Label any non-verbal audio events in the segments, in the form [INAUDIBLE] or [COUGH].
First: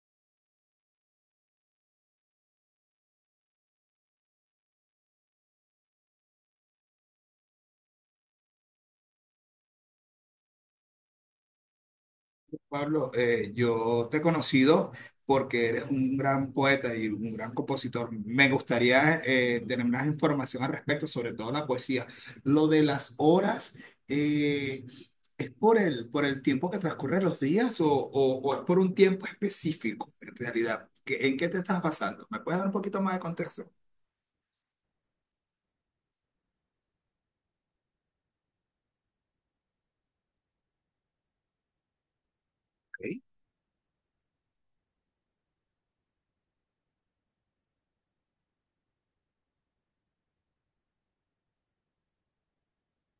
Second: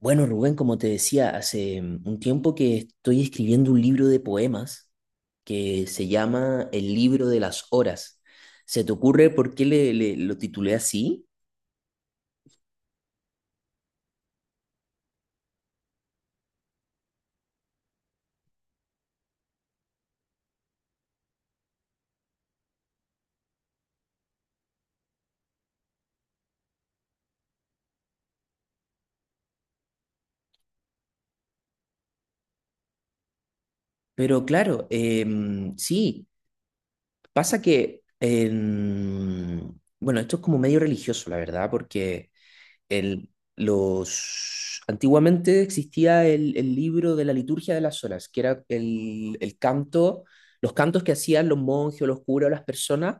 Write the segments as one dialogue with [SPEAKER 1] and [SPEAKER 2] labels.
[SPEAKER 1] Bueno, Rubén, como te decía, hace un tiempo que estoy escribiendo un libro de poemas que se llama El libro de las horas. ¿Se te ocurre por qué lo titulé así?
[SPEAKER 2] Pablo, yo te he conocido porque eres un gran poeta y un gran compositor. Me gustaría tener más información al respecto, sobre todo la poesía. Lo de las horas, eh, ¿es por el tiempo que transcurren los días o es por un tiempo específico en realidad? ¿En qué te estás basando? ¿Me puedes dar un poquito más de contexto?
[SPEAKER 1] Pero claro, sí, pasa que, bueno, esto es como medio religioso, la verdad, porque
[SPEAKER 2] Ok.
[SPEAKER 1] el- los, antiguamente existía el libro de la liturgia de las horas, que era el canto, los cantos que hacían los monjes, o los curas, o las personas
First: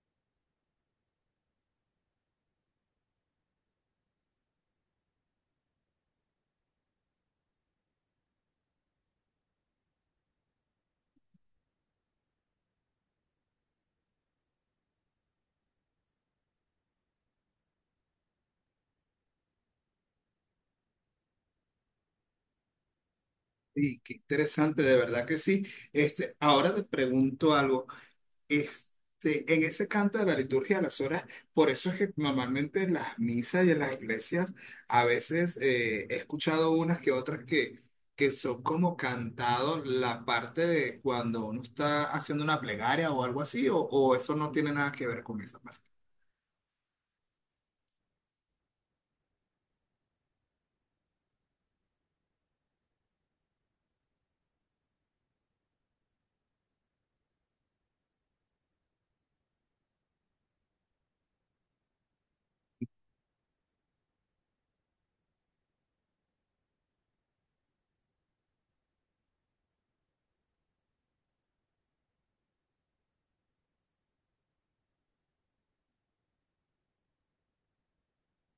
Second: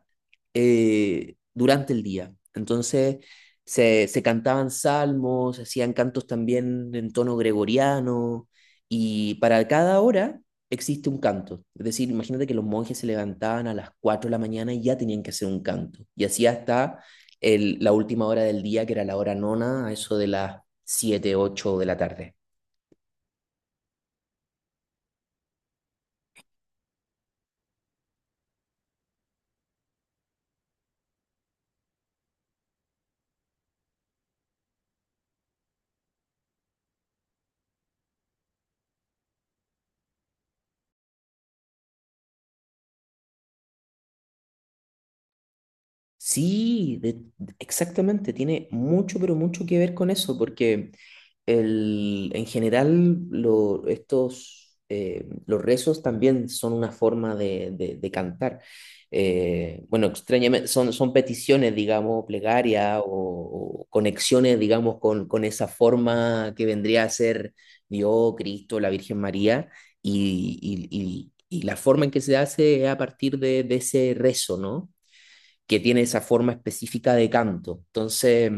[SPEAKER 1] durante el día. Entonces se cantaban salmos, se hacían cantos también en tono gregoriano, y para cada hora existe un canto. Es decir, imagínate que los monjes se levantaban a las 4 de la mañana y ya tenían que hacer un canto, y así hasta la última hora del día, que era la hora nona, a eso de las 7 8 de la tarde.
[SPEAKER 2] Sí, qué interesante, de verdad que sí. Este, ahora te pregunto algo. Este, en ese canto de la liturgia de las horas, por eso es que normalmente en las misas y en las iglesias a veces he escuchado unas que otras que son como cantado la parte de cuando uno está haciendo una plegaria o algo así, o eso no tiene nada que ver con esa parte.
[SPEAKER 1] Sí, exactamente, tiene mucho, pero mucho que ver con eso, porque en general estos, los rezos también son una forma de, de cantar. Bueno, extrañamente, son, son peticiones, digamos, plegaria o conexiones, digamos, con esa forma que vendría a ser Dios, Cristo, la Virgen María, y, y la forma en que se hace es a partir de ese rezo, ¿no? Que tiene esa forma específica de canto. Entonces,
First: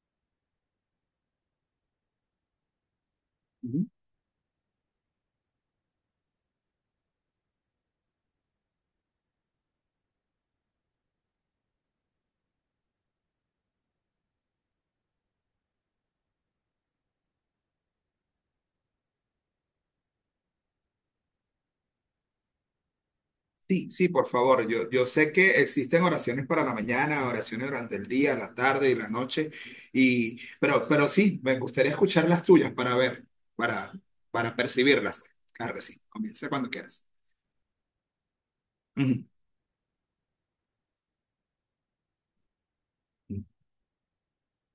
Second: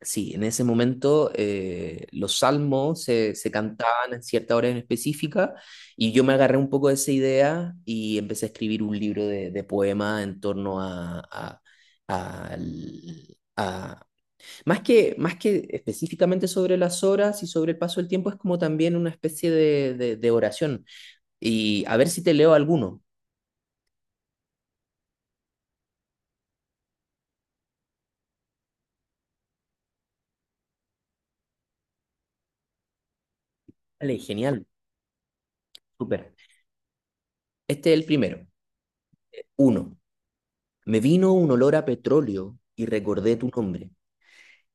[SPEAKER 1] sí, en ese momento los salmos se, se cantaban en cierta hora en específica y yo me agarré un poco de esa idea y empecé a escribir un libro de poemas en torno a, al- a- más que, más que específicamente sobre las horas y sobre el paso del tiempo, es como también una especie de, de oración. Y a ver si te leo alguno.
[SPEAKER 2] Sí, sí, por favor. Yo sé que existen oraciones para la mañana, oraciones durante el día, la tarde y la noche, y, pero sí, me gustaría escuchar las tuyas para ver, para,
[SPEAKER 1] Vale,
[SPEAKER 2] para
[SPEAKER 1] genial,
[SPEAKER 2] percibirlas. Claro que sí,
[SPEAKER 1] súper.
[SPEAKER 2] comienza cuando quieras.
[SPEAKER 1] Este es el primero.
[SPEAKER 2] Ujú.
[SPEAKER 1] Uno. Me vino un olor a petróleo y recordé tu nombre.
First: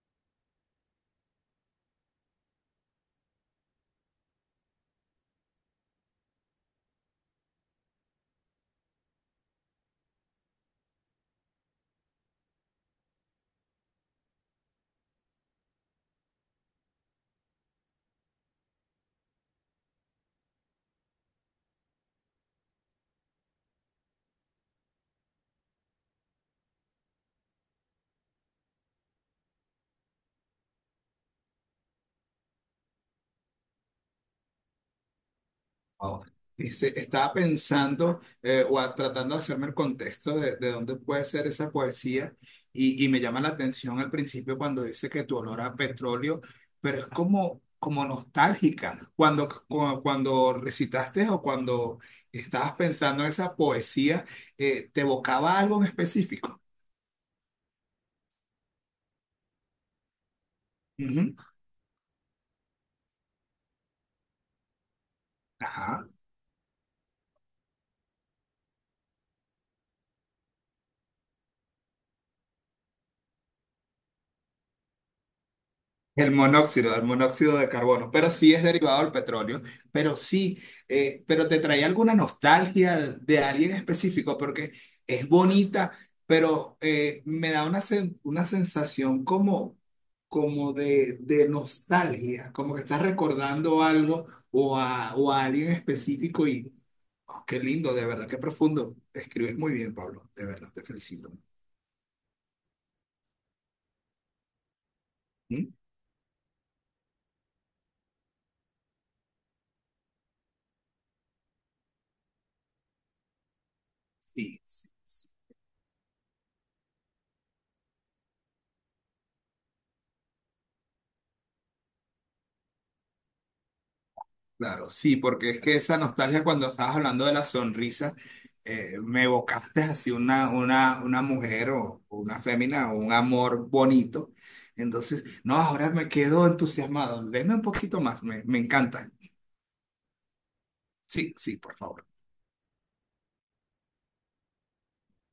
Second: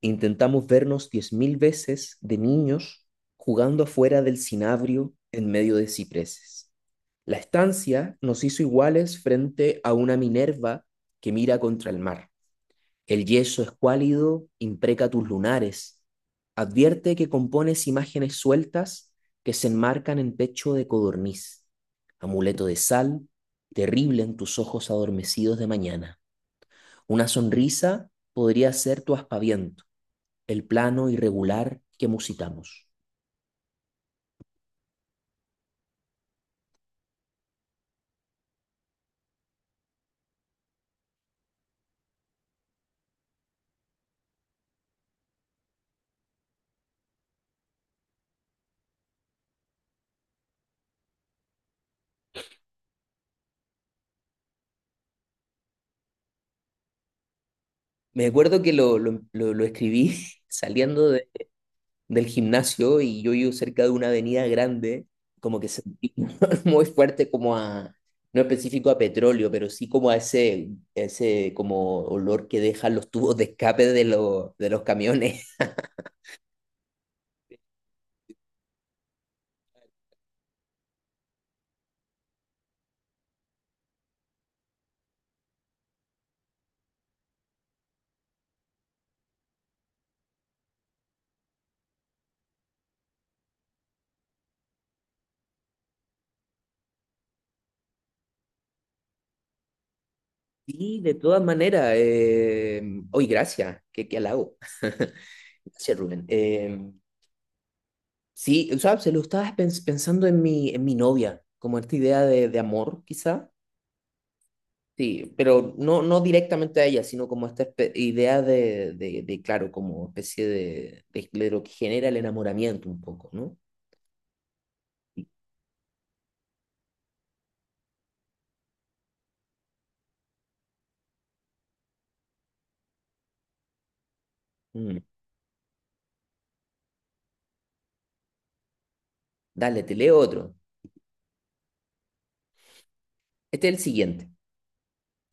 [SPEAKER 1] Intentamos vernos 10.000 veces de niños jugando afuera del cinabrio en medio de cipreses. La estancia nos hizo iguales frente a una Minerva que mira contra el mar. El yeso escuálido impreca tus lunares. Advierte que compones imágenes sueltas que se enmarcan en pecho de codorniz. Amuleto de sal, terrible en tus ojos adormecidos de mañana. Una sonrisa podría ser tu aspaviento, el plano irregular que musitamos.
[SPEAKER 2] Wow. Dice, estaba pensando tratando de hacerme el contexto de dónde puede ser esa poesía y me llama la atención al principio cuando dice que tu olor a petróleo, pero es como, como nostálgica. Cuando, cuando recitaste o cuando estabas pensando en esa poesía, ¿te evocaba algo en específico?
[SPEAKER 1] Me acuerdo que lo escribí [LAUGHS] saliendo
[SPEAKER 2] Ujú.
[SPEAKER 1] del gimnasio y yo vivo cerca de una avenida grande, como que
[SPEAKER 2] Ajá.
[SPEAKER 1] sentí [LAUGHS] muy fuerte como a, no específico a petróleo, pero sí como a ese, ese como olor que dejan los tubos de escape de los camiones. [LAUGHS]
[SPEAKER 2] El monóxido de carbono, pero sí es derivado del petróleo, pero sí, pero te trae alguna nostalgia de alguien específico porque es bonita, pero me da una, una sensación como, como de nostalgia, como que estás recordando algo o a alguien específico y oh, qué lindo, de verdad, qué profundo. Escribes muy bien, Pablo, de verdad, te
[SPEAKER 1] Sí, de
[SPEAKER 2] felicito.
[SPEAKER 1] todas maneras, hoy gracias, qué, qué halago. [LAUGHS]
[SPEAKER 2] ¿Mm?
[SPEAKER 1] Gracias, Rubén. Sí, o sea, se lo estaba pensando en mi novia, como esta idea de amor, quizá.
[SPEAKER 2] Sí, sí. Sí.
[SPEAKER 1] Sí, pero no, no directamente a ella, sino como esta idea de, claro, como especie de lo que genera el enamoramiento un poco, ¿no?
[SPEAKER 2] Claro, sí, porque es que esa nostalgia cuando estabas hablando de la sonrisa, me evocaste así una mujer o una fémina o un amor bonito.
[SPEAKER 1] Mm.
[SPEAKER 2] Entonces, no, ahora me quedo entusiasmado. Deme un poquito más, me encanta.
[SPEAKER 1] Dale, te leo otro.
[SPEAKER 2] Sí, sí, por favor.
[SPEAKER 1] Este es el siguiente.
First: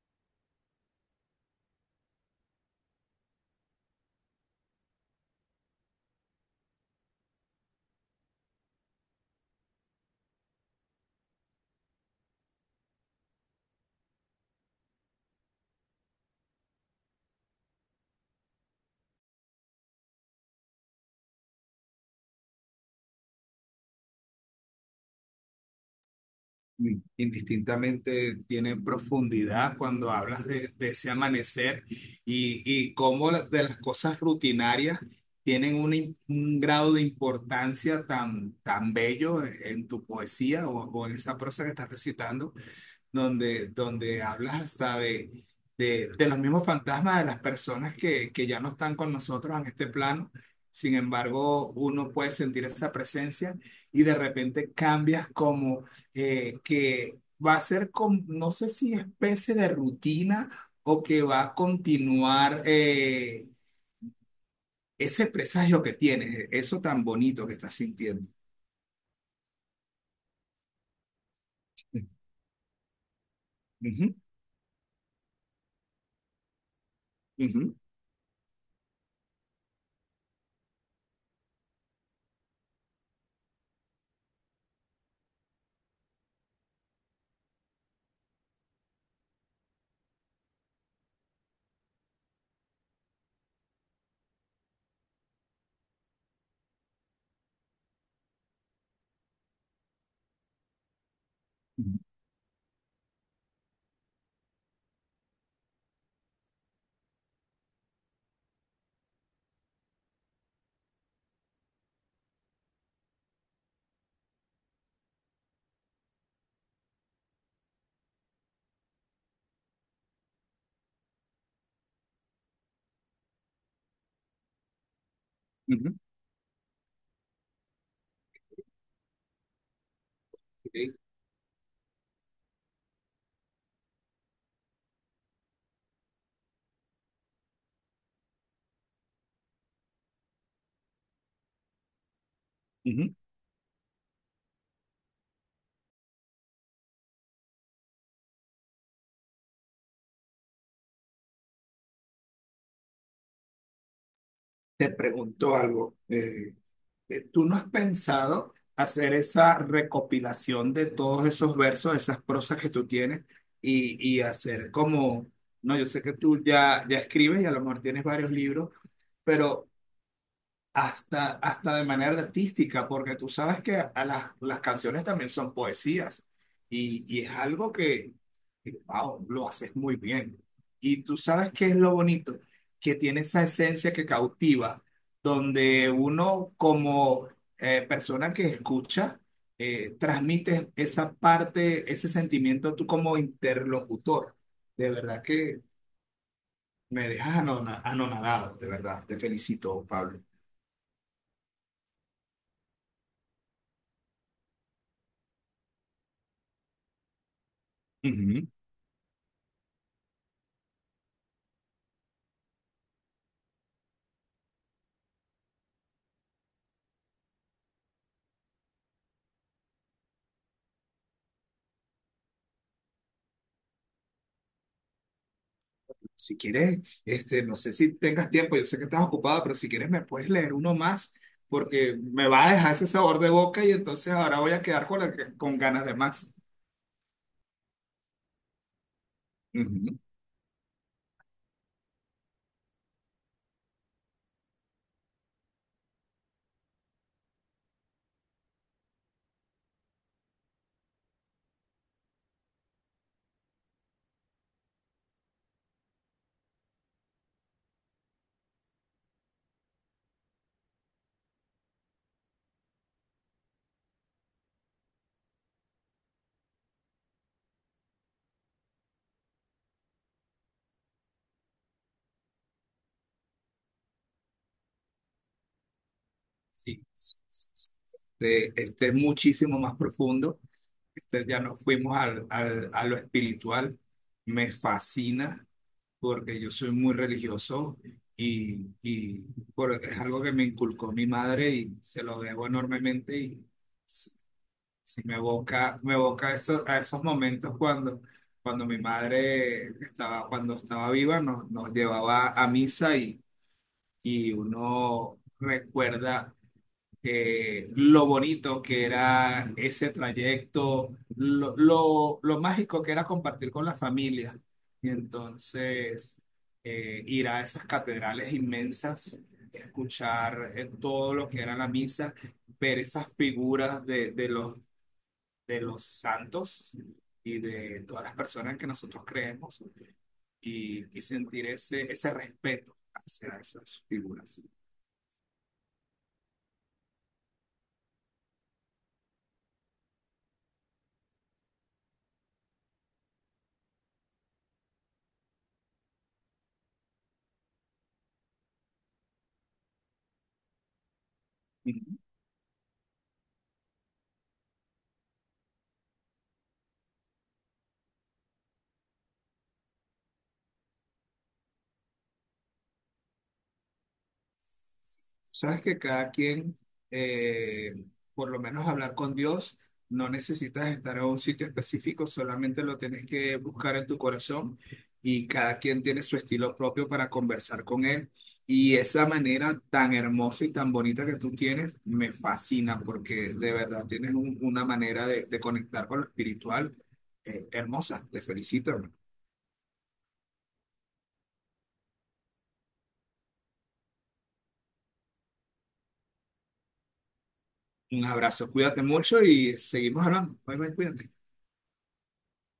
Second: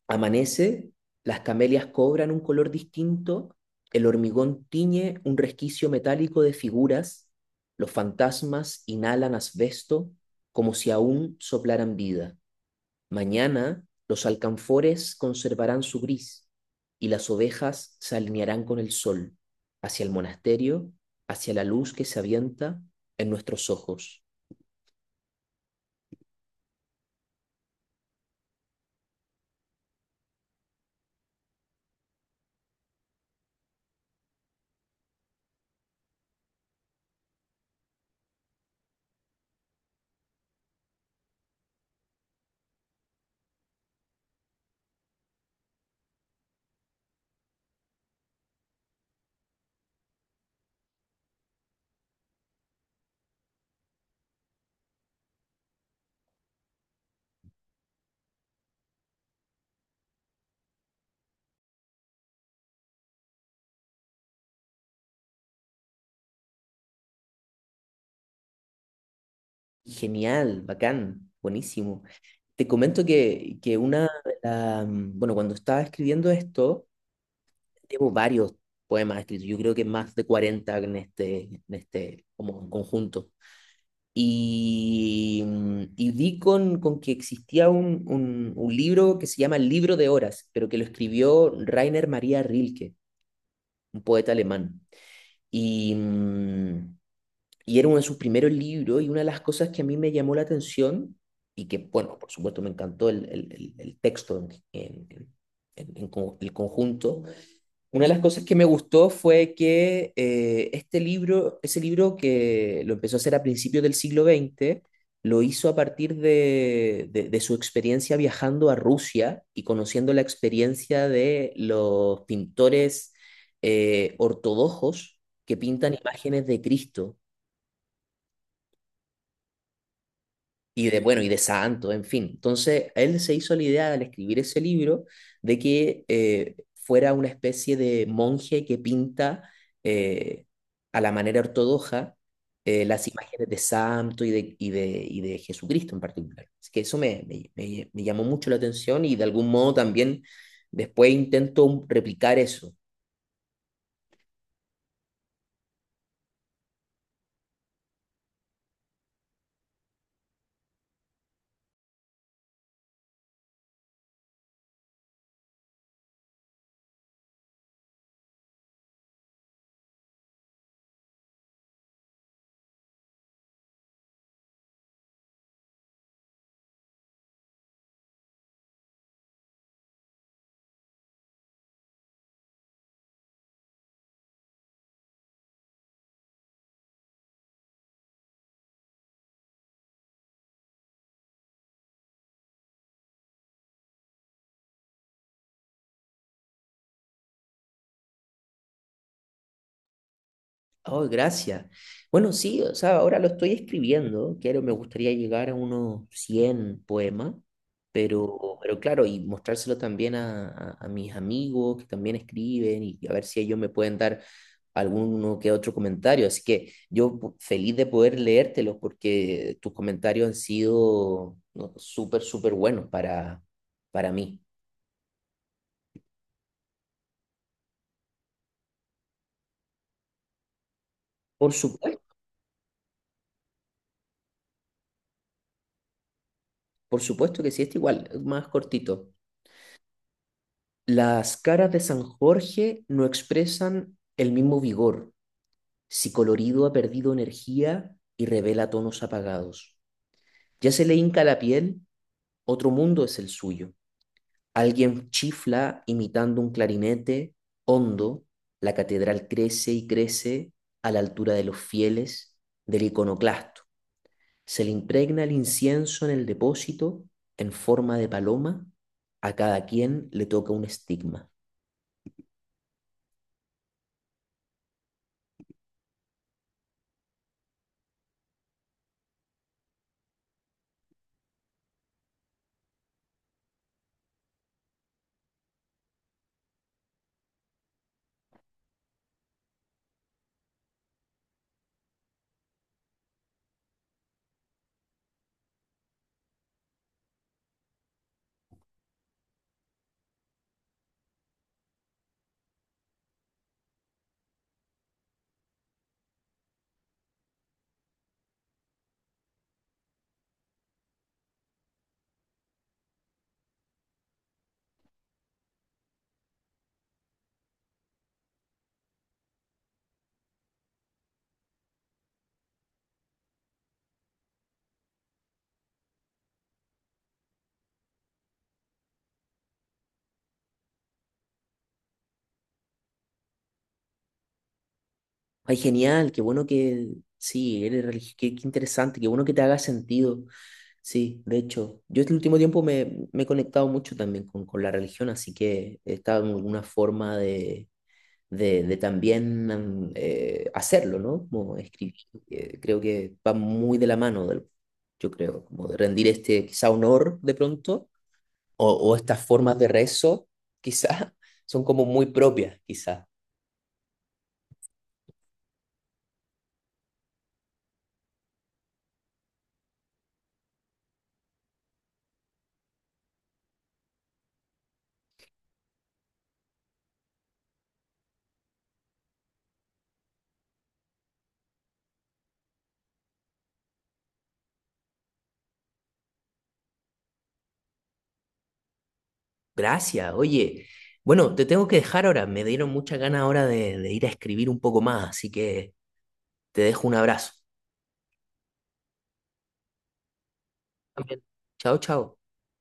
[SPEAKER 1] Amanece, las camelias cobran un color distinto, el hormigón tiñe un resquicio metálico de figuras, los fantasmas inhalan asbesto como si aún soplaran vida. Mañana los alcanfores conservarán su gris y las ovejas se alinearán con el sol, hacia el monasterio, hacia la luz que se avienta en nuestros ojos.
[SPEAKER 2] Mm. Indistintamente tiene profundidad cuando hablas de ese amanecer y cómo de las cosas rutinarias tienen un, un grado de importancia tan, tan bello en tu poesía o en esa prosa que estás recitando donde, donde hablas hasta de los mismos fantasmas de las personas que ya no están con nosotros en este plano. Sin embargo, uno puede sentir esa presencia y de repente cambias como que va a ser como, no sé si especie de rutina o que va a continuar ese presagio que tienes, eso tan bonito que estás sintiendo.
[SPEAKER 1] Genial, bacán, buenísimo. Te comento que una,
[SPEAKER 2] Ujú,
[SPEAKER 1] bueno, cuando estaba escribiendo esto,
[SPEAKER 2] ujú,
[SPEAKER 1] llevo varios poemas escritos, yo creo que más de 40 en este como conjunto. Y, y di con que existía un, un libro que se llama El libro de horas, pero que lo escribió Rainer Maria Rilke, un poeta alemán. Y, y era uno de sus primeros libros y una de las cosas que a mí me llamó la atención y que,
[SPEAKER 2] ujú,
[SPEAKER 1] bueno, por supuesto me encantó el, el texto en, el conjunto, una de las cosas que me gustó fue que este libro, ese libro que lo empezó a hacer a principios del siglo XX, lo hizo a partir de, de su experiencia viajando a Rusia y conociendo la experiencia de los pintores ortodoxos que pintan
[SPEAKER 2] ujú,
[SPEAKER 1] imágenes de Cristo. Y de
[SPEAKER 2] ok.
[SPEAKER 1] bueno, y de santo, en fin. Entonces, a él se hizo la idea al escribir ese libro de que fuera una especie de monje que pinta eh, a la manera ortodoxa las
[SPEAKER 2] Ujú.
[SPEAKER 1] imágenes de santo y de, y de, y de Jesucristo en particular. Así que eso me llamó mucho la atención y de algún modo también después intento replicar eso.
[SPEAKER 2] Te pregunto algo. ¿Tú no has pensado hacer esa recopilación de todos esos versos, esas prosas que tú tienes y hacer como, no, yo sé que tú ya, ya escribes y a lo mejor tienes varios libros, pero hasta, hasta de manera artística, porque tú sabes que a las canciones también son poesías y es algo que, wow, lo haces muy bien. Y tú sabes qué es lo bonito, que tiene esa esencia que cautiva, donde uno como persona que escucha, transmite esa parte, ese sentimiento tú como interlocutor. De verdad que me dejas anonadado, de verdad. Te felicito, Pablo.
[SPEAKER 1] Oh, gracias. Bueno, sí, o sea, ahora lo estoy escribiendo. Quiero, me gustaría llegar a unos 100 poemas,
[SPEAKER 2] Ujú.
[SPEAKER 1] pero claro, y mostrárselo también a, a mis amigos que también escriben y a ver si ellos me pueden dar alguno que otro comentario. Así que yo feliz de poder leértelos porque tus comentarios han sido no, súper, súper buenos para mí.
[SPEAKER 2] Si quieres, este, no sé si tengas tiempo, yo sé que estás ocupada, pero si quieres me puedes leer uno más,
[SPEAKER 1] Por supuesto,
[SPEAKER 2] porque me va a dejar ese sabor de boca y entonces ahora voy a quedar con, con ganas de más.
[SPEAKER 1] por supuesto que sí, es igual, más cortito.
[SPEAKER 2] Ujú.
[SPEAKER 1] Las caras de San Jorge no expresan el mismo vigor, si colorido ha perdido energía y revela tonos apagados. Ya se le hinca la piel, otro mundo es el suyo. Alguien chifla imitando un clarinete, hondo, la catedral crece y crece a la altura de los fieles, del iconoclasto. Se le impregna el incienso en el depósito en forma de paloma, a cada quien le toca un estigma.
[SPEAKER 2] Sí, sí, sí, sí. Este es muchísimo más profundo. Este, ya nos fuimos al, a lo espiritual. Me fascina porque yo soy muy religioso y porque es algo que me inculcó mi madre y se lo debo enormemente. Y sí, me evoca eso, a esos momentos cuando, cuando mi madre estaba, cuando estaba viva, nos, nos llevaba a misa y uno recuerda lo bonito que era ese trayecto, lo mágico que era compartir con la familia. Y entonces ir a esas catedrales inmensas, escuchar todo lo que era la misa, ver esas figuras de los santos y de todas las personas que nosotros creemos y sentir ese, ese respeto hacia esas figuras.
[SPEAKER 1] Ay, genial, qué bueno que, sí, eres religioso, qué, qué interesante, qué bueno que te haga sentido. Sí, de hecho, yo este último tiempo me, me he conectado mucho también con la religión, así que he estado en alguna forma de también am, hacerlo, ¿no? Como
[SPEAKER 2] Ujú.
[SPEAKER 1] escribir, creo que va muy de la mano, del, yo creo, como de rendir este quizá honor de pronto, o estas formas de rezo, quizá, [LAUGHS] son como muy propias, quizá.
[SPEAKER 2] Sabes que cada quien, eh, por lo menos hablar con Dios, no necesitas estar a un sitio específico, solamente lo tienes que buscar en tu corazón y cada quien tiene su estilo propio para conversar con Él. Y esa manera tan hermosa y tan bonita que tú tienes me fascina porque de verdad tienes una manera de conectar con lo espiritual, hermosa. Te felicito, hermano.
[SPEAKER 1] Gracias, oye. Bueno, te tengo que dejar ahora. Me dieron muchas ganas ahora de ir a escribir un poco más, así que te dejo un abrazo.
[SPEAKER 2] Un abrazo, cuídate mucho y seguimos hablando. Bye, bye, cuídate.
[SPEAKER 1] También. Chao, chao.